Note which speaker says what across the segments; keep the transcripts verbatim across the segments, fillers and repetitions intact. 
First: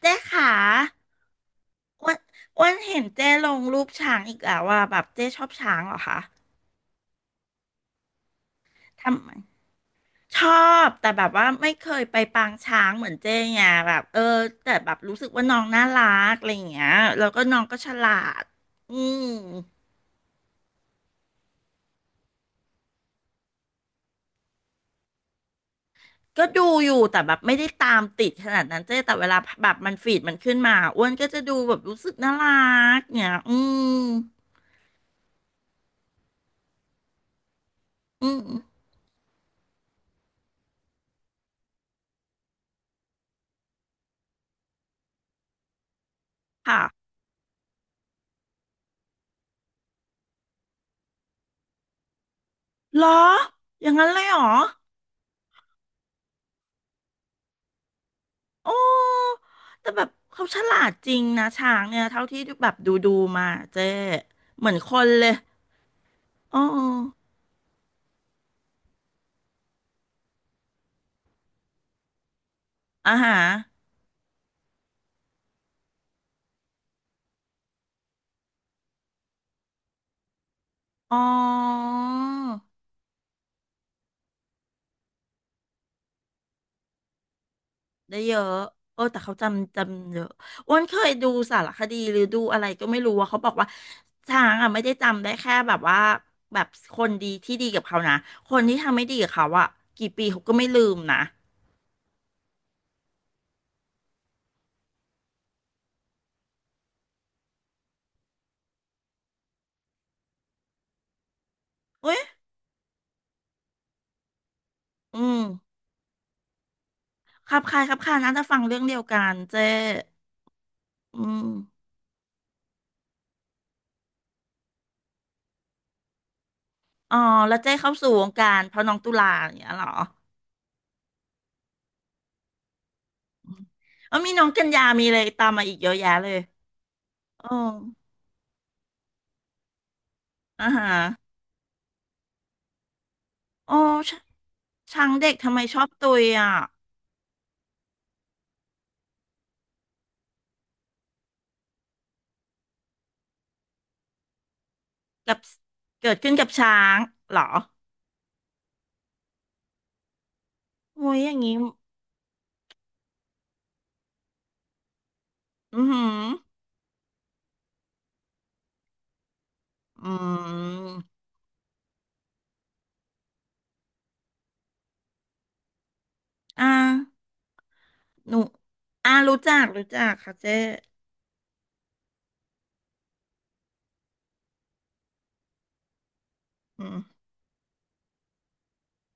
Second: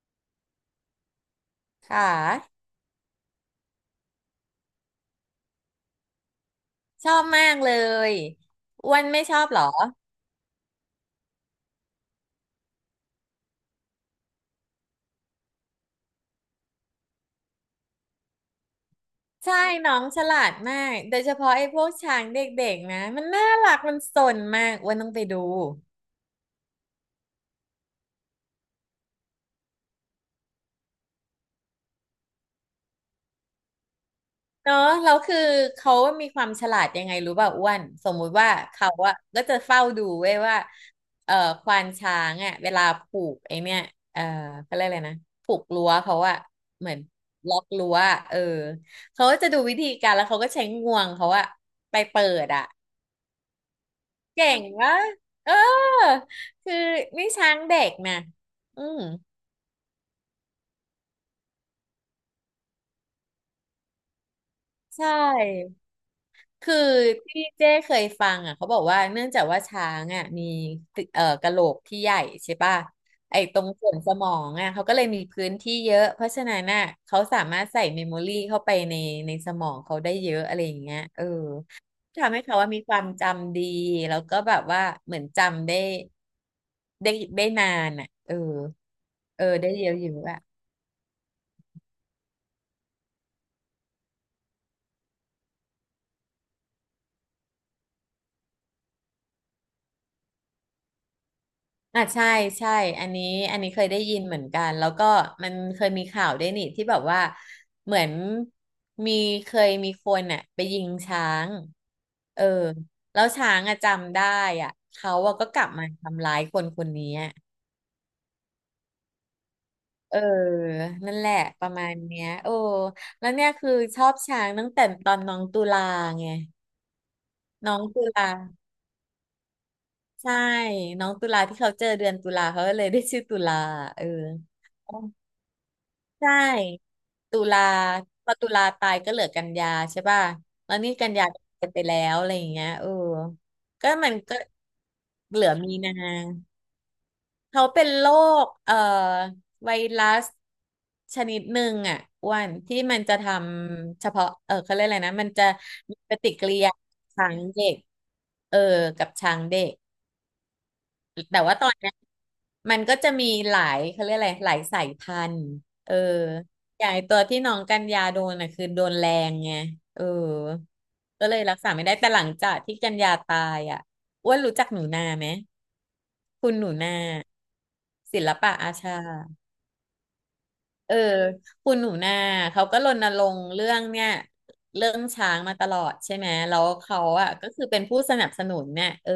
Speaker 1: เจ๊ขา
Speaker 2: ค่
Speaker 1: อ้วัน
Speaker 2: ะ
Speaker 1: อ้วันเห็นเจ๊ลงรูปช้างอีกแล้วว่าแบบเจ๊ชอบช้างเหรอคะ
Speaker 2: ชอบมากเลยอ้วัน
Speaker 1: ทำ
Speaker 2: ไม่
Speaker 1: ไม
Speaker 2: ชอบเหรอ
Speaker 1: ชอบแต่แบบว่าไม่เคยไปปางช้างเหมือนเจ๊ไงแบบเออแต่แบบรู้สึกว่าน้องน่ารักอะไรอย่างเงี้ยแล้วก็น้องก็ฉลาดอืม
Speaker 2: ใช่น้องฉลาดมากโดยเฉพาะไอ้พวกช้างเด็กๆนะมันน่ารักมันสนมากอ้วันต้องไปดู
Speaker 1: ก็ดูอยู่แต่แบบไม่ได้ตามติดขนาดนั้นเจ๊แต่เวลาแบบมันฟีดมันขึ้นมาอ้วนก็จะดูแบบรู้สึกน่ารักเนี่ยอืม
Speaker 2: เนาะแล้วคือเขามีความฉลาดยังไงรู้ป่ะอ้วนสมมุ
Speaker 1: อื
Speaker 2: ติ
Speaker 1: ม
Speaker 2: ว่าเขาอะก็จะเฝ้าดูเว้ยว่าเอ่อควานช้างอะเวลาผูกไอเนี่ยเอ่อเขาเรียกอะไรนะผูกรั้วเขาอะ
Speaker 1: ค่ะ
Speaker 2: เหมือนล็อกรั้วอะเออเขาก็จะดูวิธีการแล้วเขาก็ใช้งวงเขาอะไปเปิดอะ
Speaker 1: เหรออย่างนั้นเลยเหรอ
Speaker 2: เก่งวะเออคือนี่ช้างเด็กนะ
Speaker 1: โอ้
Speaker 2: อืม
Speaker 1: แต่แบบเขาฉลาดจริงนะช้างเนี่ยเท่าที่แบบดูดูมาเจ๊เหมือนค
Speaker 2: ใช
Speaker 1: นเลย
Speaker 2: ่
Speaker 1: อ๋อ
Speaker 2: คือที่เจ้เคยฟังอ่ะเขาบอกว่าเนื่องจากว่าช้างอ่ะมีตึเอ่อกะโหลกที่ใหญ่ใช่ป่ะ
Speaker 1: อาหา
Speaker 2: ไอ้
Speaker 1: ร
Speaker 2: ตรงส่วนสมองอ่ะเขาก็เลยมีพื้นที่เยอะเพราะฉะนั้นน่ะเขาสามารถใส่เมมโมรี่เข้าไปในในสมองเขาได้เยอะอะไรอย่างเงี้ย
Speaker 1: อ๋อ
Speaker 2: เออทำให้เขาว่ามีความจำดีแล้วก็แบบว่าเหมือนจำได้ได้ได้นานอ่ะ
Speaker 1: ได้
Speaker 2: เอ
Speaker 1: เย
Speaker 2: อ
Speaker 1: อะเออแต่เขา
Speaker 2: เออได้
Speaker 1: จำ
Speaker 2: เยอะอ
Speaker 1: จำเย
Speaker 2: ยู่
Speaker 1: อะอ้วนเคยดูสารคดีหรือดูอะไรก็ไม่รู้ว่าเขาบอกว่าช้างอ่ะไม่ได้จำได้แค่แบบว่าแบบคนดีที่ดีกับเขานะคนที่ทำไม่ดีกับเขาอ่ะกี่ปีเขาก็ไม่ลืมนะ
Speaker 2: อ่ะใช่ใช่อันนี้อันนี้เคยได้ยินเหมือนกันแล้วก็มันเคยมีข่าวด้วยนี่ที่แบบว่าเหมือนมีเคยมีคนอ่ะไปยิงช้าง
Speaker 1: เอ้ย
Speaker 2: เออแล้วช้างอะจำได้อ่ะเขา
Speaker 1: อื
Speaker 2: อะ
Speaker 1: ม
Speaker 2: ก็กลับมาทำร้ายคนคนนี้อะ
Speaker 1: ครับคล้ายครับคล้ายนะจะฟังเรื่องเดียวกันเจ๊
Speaker 2: เออนั่น
Speaker 1: อื
Speaker 2: แหละ
Speaker 1: ม
Speaker 2: ประมาณเนี้ยโอ้แล้วเนี่ยคือชอบช้างตั้งแต่ตอนน้องตุลาไง
Speaker 1: อ๋อแล้วเจ้
Speaker 2: น้อง
Speaker 1: เข้า
Speaker 2: ตุ
Speaker 1: สู่ว
Speaker 2: ลา
Speaker 1: งการเพราะน้องตุลาอย่างเงี้ยเหรอ
Speaker 2: ใช่น้องตุลาที่เขาเจอเดือนตุลาเขาก็เลยได้ชื่อตุ
Speaker 1: อื
Speaker 2: ลา
Speaker 1: ม
Speaker 2: เออ
Speaker 1: เออมีน้องกันยามีเลยตามมาอีกเยอะแยะเล
Speaker 2: ใช่
Speaker 1: ย
Speaker 2: ตุ
Speaker 1: อ๋อ
Speaker 2: ลาพอตุลาตายก็เหลือกันยาใช่ป่ะ
Speaker 1: อ่า
Speaker 2: แล้ว
Speaker 1: ฮะ
Speaker 2: นี่กันยาก็ตายไปแล้วอะไรอย่างเงี้ยเออ
Speaker 1: โอ้
Speaker 2: ก็มั
Speaker 1: ช
Speaker 2: นก็
Speaker 1: ช้างเด็ก
Speaker 2: เหลือ
Speaker 1: ทำไม
Speaker 2: มี
Speaker 1: ชอบ
Speaker 2: นา
Speaker 1: ตุยอ่ะ
Speaker 2: เขาเป็นโรคเอ่อไวรัสชนิดหนึ่งอ่ะอ้วันที่มันจะทำเฉพาะเออเขาเรียกอะไรนะมัน
Speaker 1: กับ
Speaker 2: จะมี
Speaker 1: เกิ
Speaker 2: ป
Speaker 1: ด
Speaker 2: ฏิ
Speaker 1: ขึ้นกั
Speaker 2: กิ
Speaker 1: บ
Speaker 2: ริ
Speaker 1: ช้า
Speaker 2: ยา
Speaker 1: ง
Speaker 2: กับช้า
Speaker 1: เห
Speaker 2: ง
Speaker 1: รอ
Speaker 2: เด็กเออกับช้างเด็ก
Speaker 1: โอ้ยอย่าง
Speaker 2: แต่
Speaker 1: งี้
Speaker 2: ว่าตอนเนี้ยมันก็จะมีหลายเขาเรียกอะไรหลายสายพันธุ์
Speaker 1: อือ
Speaker 2: เออ
Speaker 1: หือ
Speaker 2: อย่างไอ้ตัวที่น้องกันยาโดนอ่ะคือโดนแรงไงเออ
Speaker 1: อืม
Speaker 2: ก็เลยรักษาไม่ได้แต่หลังจากที่กันยาตายอ่ะอ้วนรู้จักหนูนาไหมคุณห
Speaker 1: อ่า
Speaker 2: นูนาศิล
Speaker 1: หนู
Speaker 2: ปะอาชา
Speaker 1: อ่ารู้จัก รู้จักค่ะเจ้
Speaker 2: เออคุณหนูนาเขาก็รณรงค์เรื่องเนี่ยเรื่องช้างมาตลอดใช่ไหมแล้ว
Speaker 1: อื
Speaker 2: เขา
Speaker 1: ม
Speaker 2: อ่ะก็คือเป็นผู้สนับสนุนเนี่ยเออ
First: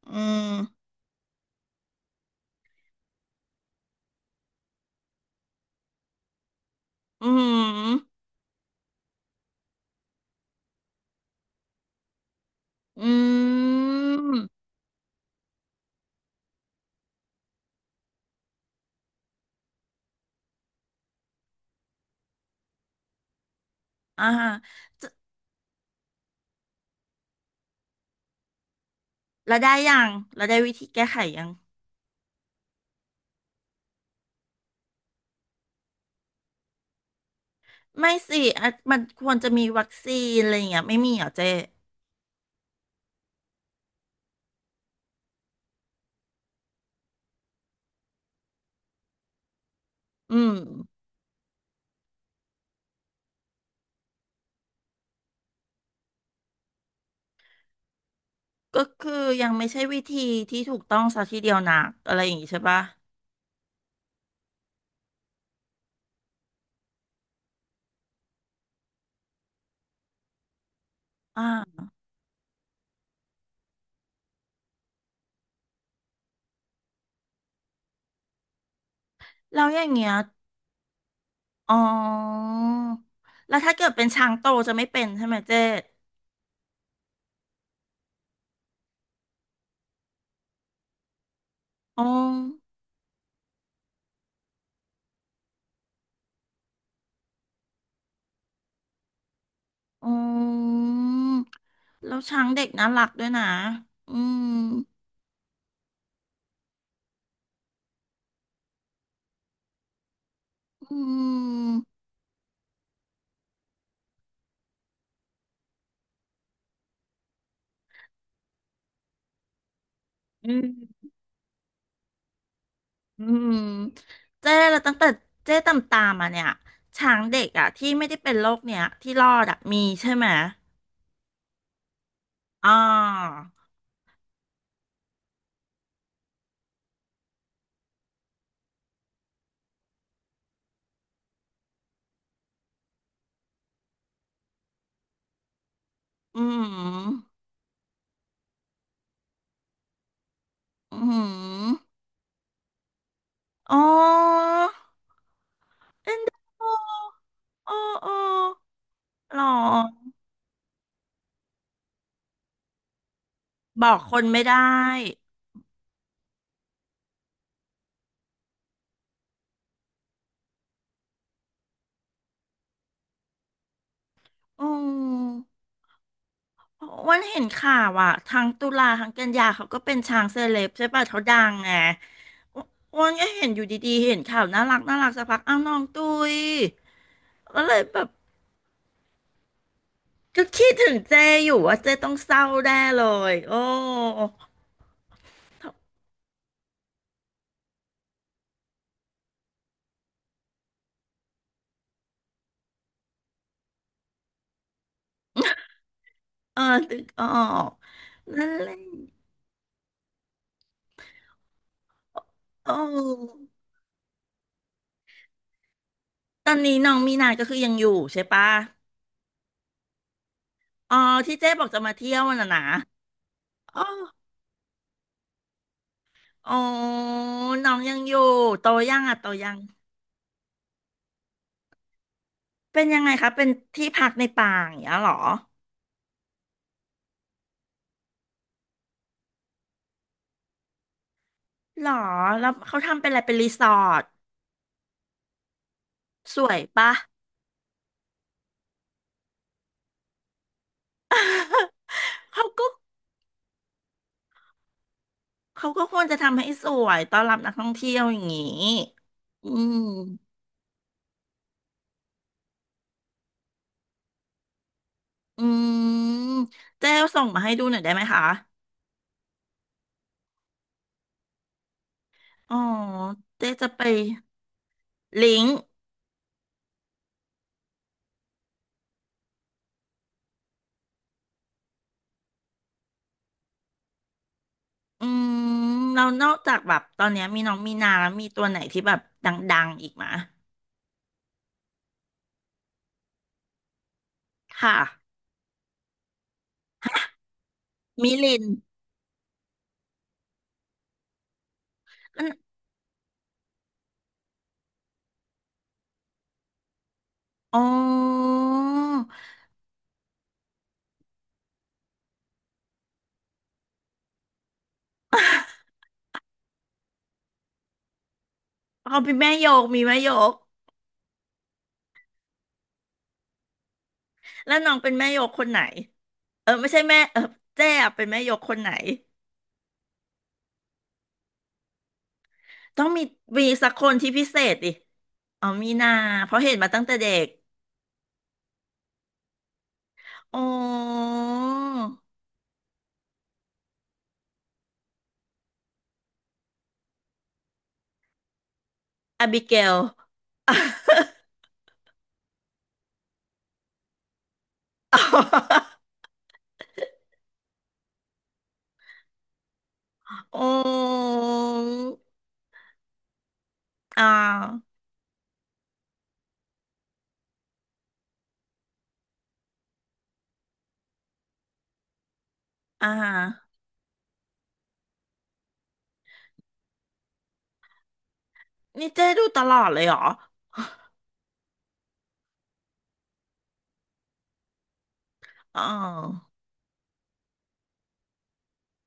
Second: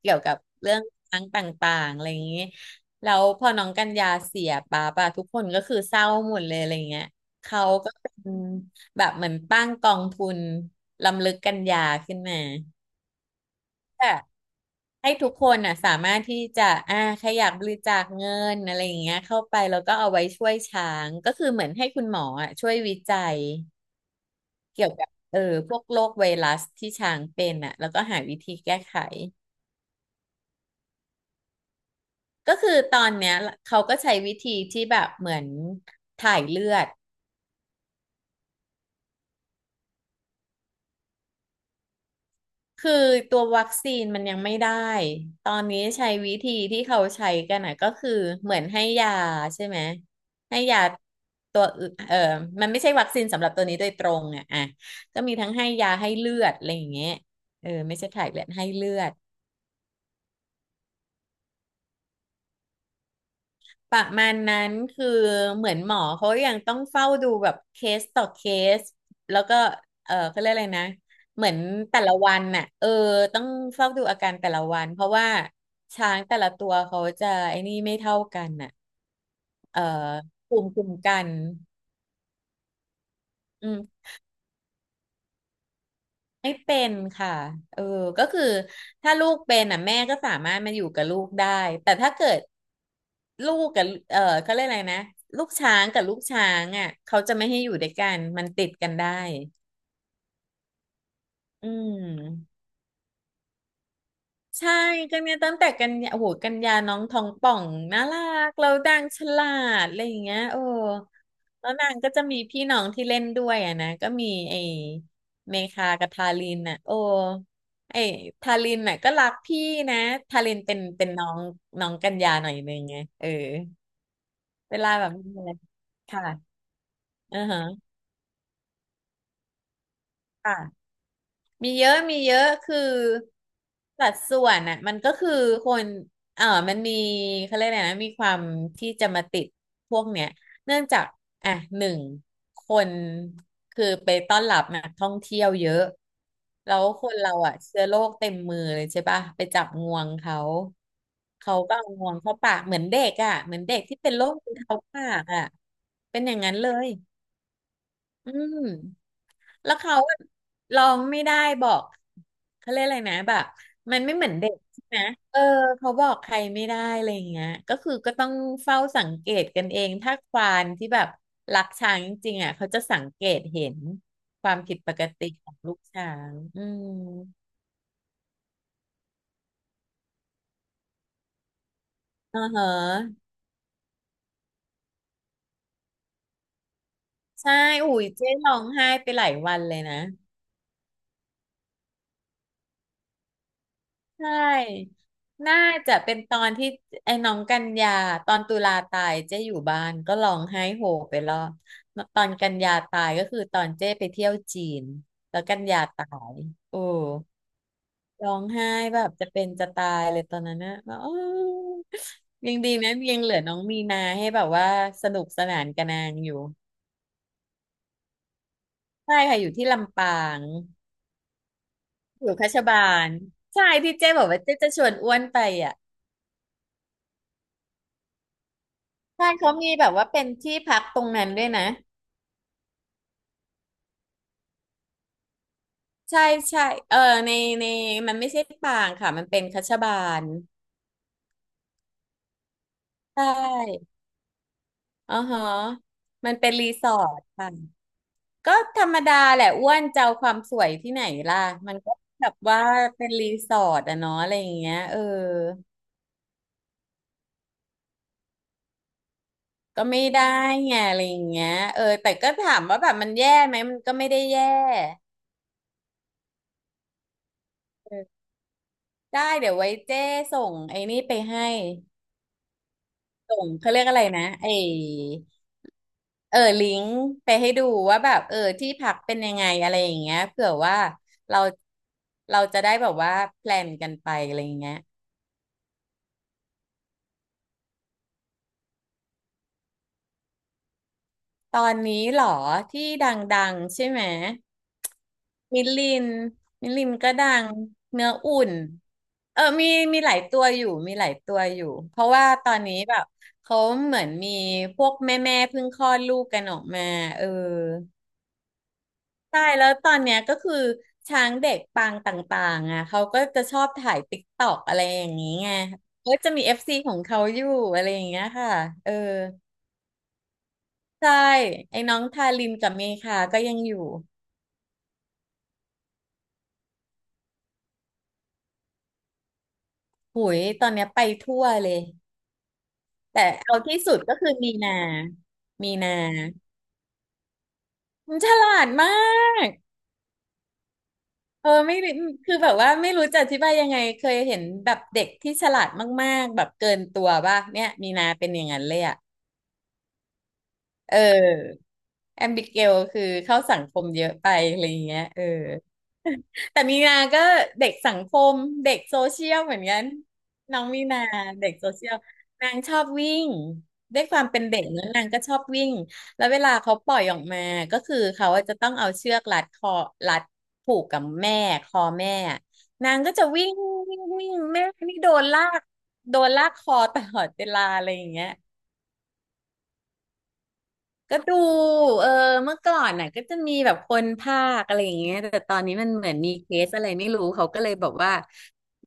Speaker 2: เกี่
Speaker 1: อื
Speaker 2: ยวกับ
Speaker 1: ม
Speaker 2: เรื่องช้างต่างๆอะไรอย่างนี้แล้วพอน้องกันยาเสียป้าปะทุกคนก็คือเศร้าหมดเลยอะไรเงี้ย
Speaker 1: อื
Speaker 2: เขาก็เป็
Speaker 1: ม
Speaker 2: นแบบเหมือนตั้งกองทุนรำลึกกันยาขึ้นมา
Speaker 1: อืม
Speaker 2: ให้ทุกคนน่ะสามารถที่จะอ่าใครอยากบริจาคเงินอะไรอย่างเงี้ยเข้าไปแล้วก็เอาไว้ช่วยช้างก็คือเหมือนให้คุณหมออ่ะช่วยวิจัย
Speaker 1: อ่าฮะ
Speaker 2: เกี่ยวกั
Speaker 1: จะ
Speaker 2: บเออพวกโรคไวรัสที่ช้างเป็นอ่ะแล้วก็หาวิธีแก้ไข
Speaker 1: แล้วได้ยังแล้วได้วิธีแก้ไขยัง
Speaker 2: ก็คือตอนเนี้ยเขาก็ใช้วิธีที่แบบเหมือนถ่ายเลือด
Speaker 1: ไม่สิอ่ะมันควรจะมีวัคซีนอะไรอย่างเงี้ยไม่มีเหรอเจ๊
Speaker 2: คือตัววัคซีนมันยังไม่ได้ ตอนนี้ใช้วิธีที่เขาใช้กันนะก็คือเหมือนให้ยาใช่ไหม
Speaker 1: อืม
Speaker 2: ให้ยาตัวอื่นเออมันไม่ใช่วัคซีนสำหรับตัวนี้โดยตรงอ่ะอ่ะก็มีทั้งให้ยาให้เลือดอะไรอย่างเงี้ยเออไม่ใช่ถ่ายเลือดให้
Speaker 1: ก็
Speaker 2: เลือ
Speaker 1: คือ
Speaker 2: ด
Speaker 1: ยังไม่ใช่วิธีที่ถูกต้องซะทีเดียวนักอะไรอย่างงี้ใช่ปะ
Speaker 2: ประมาณนั้นคือเหมือนหมอเขายังต้องเฝ้าดูแบบเคสต่อเคสแล้วก็เออเขาเรียกอะไรนะ
Speaker 1: อ่
Speaker 2: เหมือน
Speaker 1: า
Speaker 2: แต่ละวันน่ะเออต้องเฝ้าดูอาการแต่ละวันเพราะว่าช้างแต่ละตัวเขาจะไอ้นี่ไม่เท่ากันน่ะ
Speaker 1: แล้วอ
Speaker 2: เออ
Speaker 1: ย่างเงี้ย
Speaker 2: ภูมิคุ้มกัน
Speaker 1: อ๋อแล้ว
Speaker 2: อื
Speaker 1: ถ้าเกิด
Speaker 2: ม
Speaker 1: เป็นช้างโตจะไม่เป็นใช่ไหมเจ๊
Speaker 2: ไม่เป็นค่ะเออก็คือถ้าลูกเป็นอ่ะแม่ก็สามารถมาอยู่กับลูกได้แต่
Speaker 1: อ๋อ
Speaker 2: ถ้าเกิดลูกกับเออเขาเรียกอะไรนะลูกช้างกับลูกช้างอ่ะเขาจะไม่ให้อยู่ด้วยกันมันติดกันได้
Speaker 1: อ๋อ
Speaker 2: อื
Speaker 1: แล้วช้าง
Speaker 2: ม
Speaker 1: เด็กน่ารักด้วยนะอืม
Speaker 2: ใช่กันเนี่ยตั้งแต่กันยาโอ้โหกันยาน้องทองป่องน่ารักเราดังฉลาดอะไรอย่างเงี้ยโอ้
Speaker 1: อื
Speaker 2: แล้ว
Speaker 1: ม
Speaker 2: นางก็จะมีพี่น้องที่เล่นด้วยอ่ะนะก็มีไอ้เมคากับทารินน่ะโอ้ไอ้ทารินน่ะก็รักพี่นะทา
Speaker 1: อื
Speaker 2: รินเป็น
Speaker 1: ม
Speaker 2: เป็นน้องน้องกันยาหน่อยนึงไง
Speaker 1: อื
Speaker 2: เออ
Speaker 1: มเจ๊
Speaker 2: เว
Speaker 1: แล้ว
Speaker 2: ลา
Speaker 1: ตั้ง
Speaker 2: แบ
Speaker 1: แต่
Speaker 2: บมีอะไร
Speaker 1: เจ๊ตามตามมาเนี่ย
Speaker 2: ค่ะ
Speaker 1: ช้าง
Speaker 2: อื
Speaker 1: เด็
Speaker 2: อ
Speaker 1: กอ่ะ
Speaker 2: ฮะ
Speaker 1: ที่ไม่ได้เป็นโรคเนี่ยที่รอดอ่ะมีใช่ไหม
Speaker 2: ค่ะ มีเยอะมีเยอะ
Speaker 1: อ๋อ
Speaker 2: คือสัดส่วนอ่ะมันก็คือคนเออมันมีเขาเรียกอะไรนะมีความที่จะมาติดพวกเนี้ยเนื่องจากอ่ะหนึ่งคนคือไปต้อนรับนักท่องเที่ยวเยอะ
Speaker 1: อื
Speaker 2: แล้วคนเรา
Speaker 1: ม
Speaker 2: อ่ะเชื้อโรคเต็มมือเลยใช่ปะไปจับงวงเขา
Speaker 1: อื
Speaker 2: เขาก็เอา
Speaker 1: ม
Speaker 2: งวงเข้าปากเหมือนเด็กอ่ะเหมือน
Speaker 1: อ๋
Speaker 2: เด็
Speaker 1: อ
Speaker 2: กที่เป็นโรคมือเท้าปากอ่ะ
Speaker 1: เอ็
Speaker 2: เป็
Speaker 1: น
Speaker 2: นอ
Speaker 1: ดู
Speaker 2: ย่างนั้นเล
Speaker 1: โอ้
Speaker 2: ย
Speaker 1: โอ้
Speaker 2: อืม
Speaker 1: หรอ
Speaker 2: แล้วเขาอะร้องไม่ได้บอกเขาเรียกอะไรนะแบบ
Speaker 1: บอ
Speaker 2: มั
Speaker 1: ก
Speaker 2: นไม่
Speaker 1: ค
Speaker 2: เห
Speaker 1: น
Speaker 2: มือน
Speaker 1: ไม่
Speaker 2: เด็ก
Speaker 1: ได้
Speaker 2: ใช่ไหมเออเขาบอกใครไม่ได้อะไรอย่างเงี้ยก็คือก็ต้องเฝ้าสังเกตกันเองถ้าควานที่แบบรักช้างจริงๆอ่ะเขาจะสังเกตเห็นความ
Speaker 1: อื
Speaker 2: ผิดปกติขอ
Speaker 1: ม
Speaker 2: งลูกช้างอื
Speaker 1: อ้
Speaker 2: ม
Speaker 1: วันเห็นข่าวอ่ะทั้งตุลาทั้งกันยาเขาก็เป็นช้างเซเลบใช่ป่ะเขาดังไง
Speaker 2: อ่า
Speaker 1: อ้
Speaker 2: ฮะ
Speaker 1: วันก็เห็นอยู่ดีๆเห็นข่าวน่ารักน่ารักสักพักอ้าวน้องตุย
Speaker 2: ใช่
Speaker 1: ก็เลย
Speaker 2: อุ้
Speaker 1: แบ
Speaker 2: ย
Speaker 1: บ
Speaker 2: เจ๊ร้องไห้ไปหลายวันเลยนะ
Speaker 1: ก็คิดถึงเจอยู่ว่าเจต้องเศร้าแน่เลยโอ้
Speaker 2: ใช่ น่าจะเป็นตอนที่ไอ้น้องกันยาตอนตุลาตายเจ๊อยู่บ้านก็ร้องไห้โฮไปรอบตอนกันยาตายก็คือตอนเจ๊ไปเที่ยวจีนแล้วกันยาตาย
Speaker 1: เออ
Speaker 2: โอ้
Speaker 1: ตึกออก
Speaker 2: ร้อง
Speaker 1: นั่น
Speaker 2: ไห้
Speaker 1: แหละ
Speaker 2: แบบจะเป็นจะตายเลยตอนนั้นนะแบบอ้อยังดี
Speaker 1: โอ้
Speaker 2: นะยังเหลือน้องมีนาให้แบบว่าสนุกสนานกับนางอยู่
Speaker 1: ตอนนี้น้องมีนาก็คือยังอยู่ใช่ปะ
Speaker 2: ใช่ค่ะอยู่ที่ลำปาง
Speaker 1: อ๋อที่เจ๊บอกจะมาเที่ยว
Speaker 2: อยู่คั
Speaker 1: น่ะ
Speaker 2: ช
Speaker 1: นะ
Speaker 2: บาลใช่
Speaker 1: อ๋อ
Speaker 2: ที่เจ๊บอกว่าเจ๊จะชวนอ้วนไปอ่ะ
Speaker 1: อ๋อน้องยังอยู่โตยังอ่ะโต
Speaker 2: ใช่
Speaker 1: ยั
Speaker 2: เขา
Speaker 1: ง
Speaker 2: มีแบบว่าเป็นที่พักตรงนั้นด้วยนะ
Speaker 1: เป็นยังไงคะเป็นที่พักในป่าอย่างเงี้ยเหรอ
Speaker 2: ใช่ใช่เออในในมันไม่ใช่ปางค่ะมันเป็นคัชบาล
Speaker 1: หรอแล้วเขาทำเป็นอะไร
Speaker 2: ใช
Speaker 1: เป็นรีสอ
Speaker 2: ่
Speaker 1: ร์ท
Speaker 2: อ๋อฮะมัน
Speaker 1: ส
Speaker 2: เป็น
Speaker 1: วย
Speaker 2: รีส
Speaker 1: ปะ
Speaker 2: อร์ทค่ะก็ธรรมดาแหละอ้วนจะเอาความสวยที่ไหนล่ะมันก็ แบบ
Speaker 1: เขา
Speaker 2: ว่า
Speaker 1: ก็
Speaker 2: เป็นรีสอร์ทอะเนาะอะไรอย่างเงี้ยเออ
Speaker 1: เขาก็ควรจะทำให้สวยต้อนรับนักท่องเที่ยวอย่างนี้อื
Speaker 2: ก็ไม่ได้
Speaker 1: ม
Speaker 2: ไงอะไรอย่างเงี้ยเออแต่ก็ถามว่าแบบมันแย่ไหมมันก็ไม่ได้แย่
Speaker 1: อืมเจ๊ส่งมาให้ดูหน่อยได้ไหม
Speaker 2: เออ
Speaker 1: คะ
Speaker 2: ได้เดี๋ยวไว้เจ้ส่งไอ้นี่ไปให้
Speaker 1: อ๋อ
Speaker 2: ส่
Speaker 1: เจ๊
Speaker 2: ง
Speaker 1: จะ
Speaker 2: เขาเรี
Speaker 1: ไป
Speaker 2: ยกอะไรนะไอ้
Speaker 1: ลิงก์
Speaker 2: เออลิงก์ไปให้ดูว่าแบบเออที่พักเป็นยังไงอะไรอย่างเงี้ยเผื่อว่าเราเราจะได้แบบว่าแพลนกันไปอะไรอย่างเงี้ย
Speaker 1: อืมเรานอกจากแบบตอนเนี้ยมีน้องมีนาแล้วมีตัวไหนที่แบบดังๆอีกมะ
Speaker 2: ตอนนี้เหรอที่ดังๆใช่ไหม
Speaker 1: ค่ะ
Speaker 2: มิลลินมิลลินก็ดังเนื้
Speaker 1: มิ
Speaker 2: อ
Speaker 1: ลิ
Speaker 2: อุ่
Speaker 1: น
Speaker 2: นเออมีมีหลายตัวอยู่มีหลายตัวอยู่เพราะว่า
Speaker 1: ก็
Speaker 2: ตอนนี้แบบเขาเหมือนมีพวกแม่แม่เพิ่งคลอดลูกกันออกมาเออ
Speaker 1: อ๋อ
Speaker 2: ใช่แล้วตอนเนี้ยก็คือช้างเด็กปางต่างๆอ่ะเขาก็จะชอบถ่ายติ๊กตอกอะไรอย่างนี้ไง ก็จะมีเอฟซีของเขาอยู่อะไรอย่างเงี้ยค่ะเออ
Speaker 1: เขาเป็นแม่โยกมีแม่โยก
Speaker 2: ใช่ไอ้น้องทารินกับเมคาก็ยังอยู่
Speaker 1: แล้วน้องเป็นแม่โยกคนไหนเออไม่ใช่แม่เออเจ๊อะเป็นแม่โยกคนไหน
Speaker 2: หุยตอนเนี้ยไปทั่วเลย
Speaker 1: ต้องมี
Speaker 2: แต่
Speaker 1: มี
Speaker 2: เอา
Speaker 1: สัก
Speaker 2: ที่
Speaker 1: ค
Speaker 2: สุ
Speaker 1: น
Speaker 2: ด
Speaker 1: ที่
Speaker 2: ก็
Speaker 1: พิ
Speaker 2: คือ
Speaker 1: เศ
Speaker 2: มี
Speaker 1: ษดิ
Speaker 2: นา
Speaker 1: อ๋อมี
Speaker 2: มี
Speaker 1: นา
Speaker 2: นา
Speaker 1: เพราะเห็นมาตั้งแต่เด็ก
Speaker 2: มันฉลาดมาก
Speaker 1: โอ้
Speaker 2: เออไม่รู้คือแบบว่าไม่รู้จะอธิบายยังไงเคยเห็นแบบเด็กที่ฉลาดมากๆแบบเกินตัวป่ะเนี่ยมีนาเป็นอย่างนั้นเลยอะ
Speaker 1: อบิเกล
Speaker 2: เออแอมบิเกลคือเข้าสังคมเยอะไปอะไรอย่างเงี้ยเออ แต่มีนาก็เด็กสังคมเด็กโซเชียลเหมือนกัน
Speaker 1: โอ้
Speaker 2: น้องมีนาเด็กโซเชียลนางชอบวิ่ง ด้ว
Speaker 1: อ่า
Speaker 2: ยความเป็นเด็กเนอะนางก็ชอบวิ่งแล้วเวลาเขาปล่อยออกมาก็คือเขาอะจะต้องเอาเชือกรัดคอรัดผูกกับแม่คอแม่
Speaker 1: อ่า
Speaker 2: นางก็จะวิ่งวิ่งวิ่งแม่นี่โดนลากโดนลากคอตลอดเวลาอะไรอย่างเงี้ย
Speaker 1: นี่เจ๊ดูตลอดเลยเหรอ
Speaker 2: ก็ดูเออเมื่อก่อนน่ะก็จะมีแบบคนภาคอะไรอย่างเงี้ยแต่ตอ
Speaker 1: อ๋
Speaker 2: น
Speaker 1: อ
Speaker 2: นี้มันเหมือนมีเคสอะไรไม่รู้เขาก็เลยบอกว่า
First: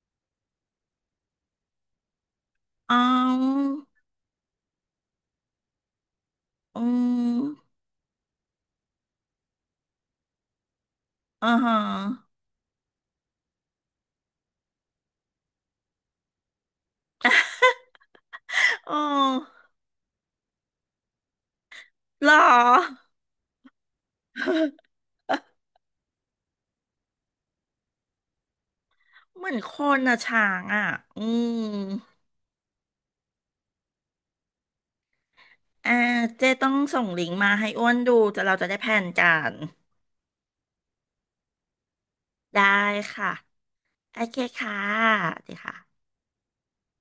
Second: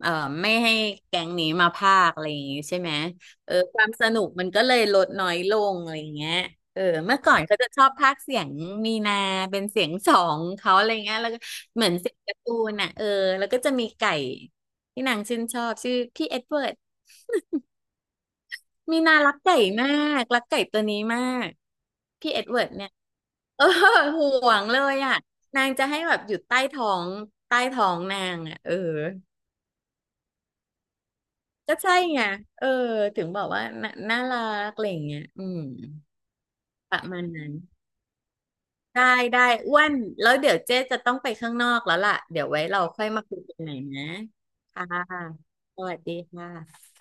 Speaker 2: เออไม่ให้แก๊งนี้มาภาคอะไรอย่างงี้ใช่ไหม
Speaker 1: อ๋
Speaker 2: เออ
Speaker 1: อ
Speaker 2: ความสนุกมันก็เลยลดน้อยลงอะไรอย่างเงี้ยเอ
Speaker 1: อื
Speaker 2: อเมื่อก่อนเขาจะ
Speaker 1: ม
Speaker 2: ชอบภาคเสียงมีนาเป็นเสียงสองเขาอะไรเงี้ยแล้วก็
Speaker 1: อ่าฮะ
Speaker 2: เหมือนเสียงการ์ตูนน่ะเออแล้วก็จะมีไก่ที่นางชื่นชอบชื่อพี่เอ็ดเวิร์ด
Speaker 1: อ๋
Speaker 2: มีนารักไก่
Speaker 1: อ
Speaker 2: มากรักไก่ตัวนี้มาก
Speaker 1: เห
Speaker 2: พี่
Speaker 1: ร
Speaker 2: เอ็ดเวิร์ดเนี่ย
Speaker 1: อ
Speaker 2: เออ ห่วงเลยอ่ะนางจะให้แบบอยู่ใต้ท้องใต้ท้องนางอ่ะเออ
Speaker 1: เหมือนคนอะช้างอะอื
Speaker 2: ก็
Speaker 1: ม
Speaker 2: ใช่ไงเออถึงบอกว่าน่าน่ารักอะไรอย่างเงี้ยอืม
Speaker 1: อ่าเจ๊ต้อง
Speaker 2: ป
Speaker 1: ส่
Speaker 2: ระ
Speaker 1: ง
Speaker 2: มาณ
Speaker 1: ลิงก์
Speaker 2: นั้
Speaker 1: มา
Speaker 2: น
Speaker 1: ให้อ้วนดูจะเราจะได้แพล
Speaker 2: ได้
Speaker 1: นกั
Speaker 2: ได้
Speaker 1: น
Speaker 2: อ้วนแล้วเดี๋ยวเจ๊จะต้องไปข้างนอกแล้วล่ะเดี๋ยวไว้
Speaker 1: ได้
Speaker 2: เราค่อยมา
Speaker 1: ค่ะ
Speaker 2: คุยกันใหม่นะ
Speaker 1: โอเคค่ะ
Speaker 2: ค่ะ
Speaker 1: สวัสดี
Speaker 2: สวัส
Speaker 1: ค่ะ
Speaker 2: ดีค่ะ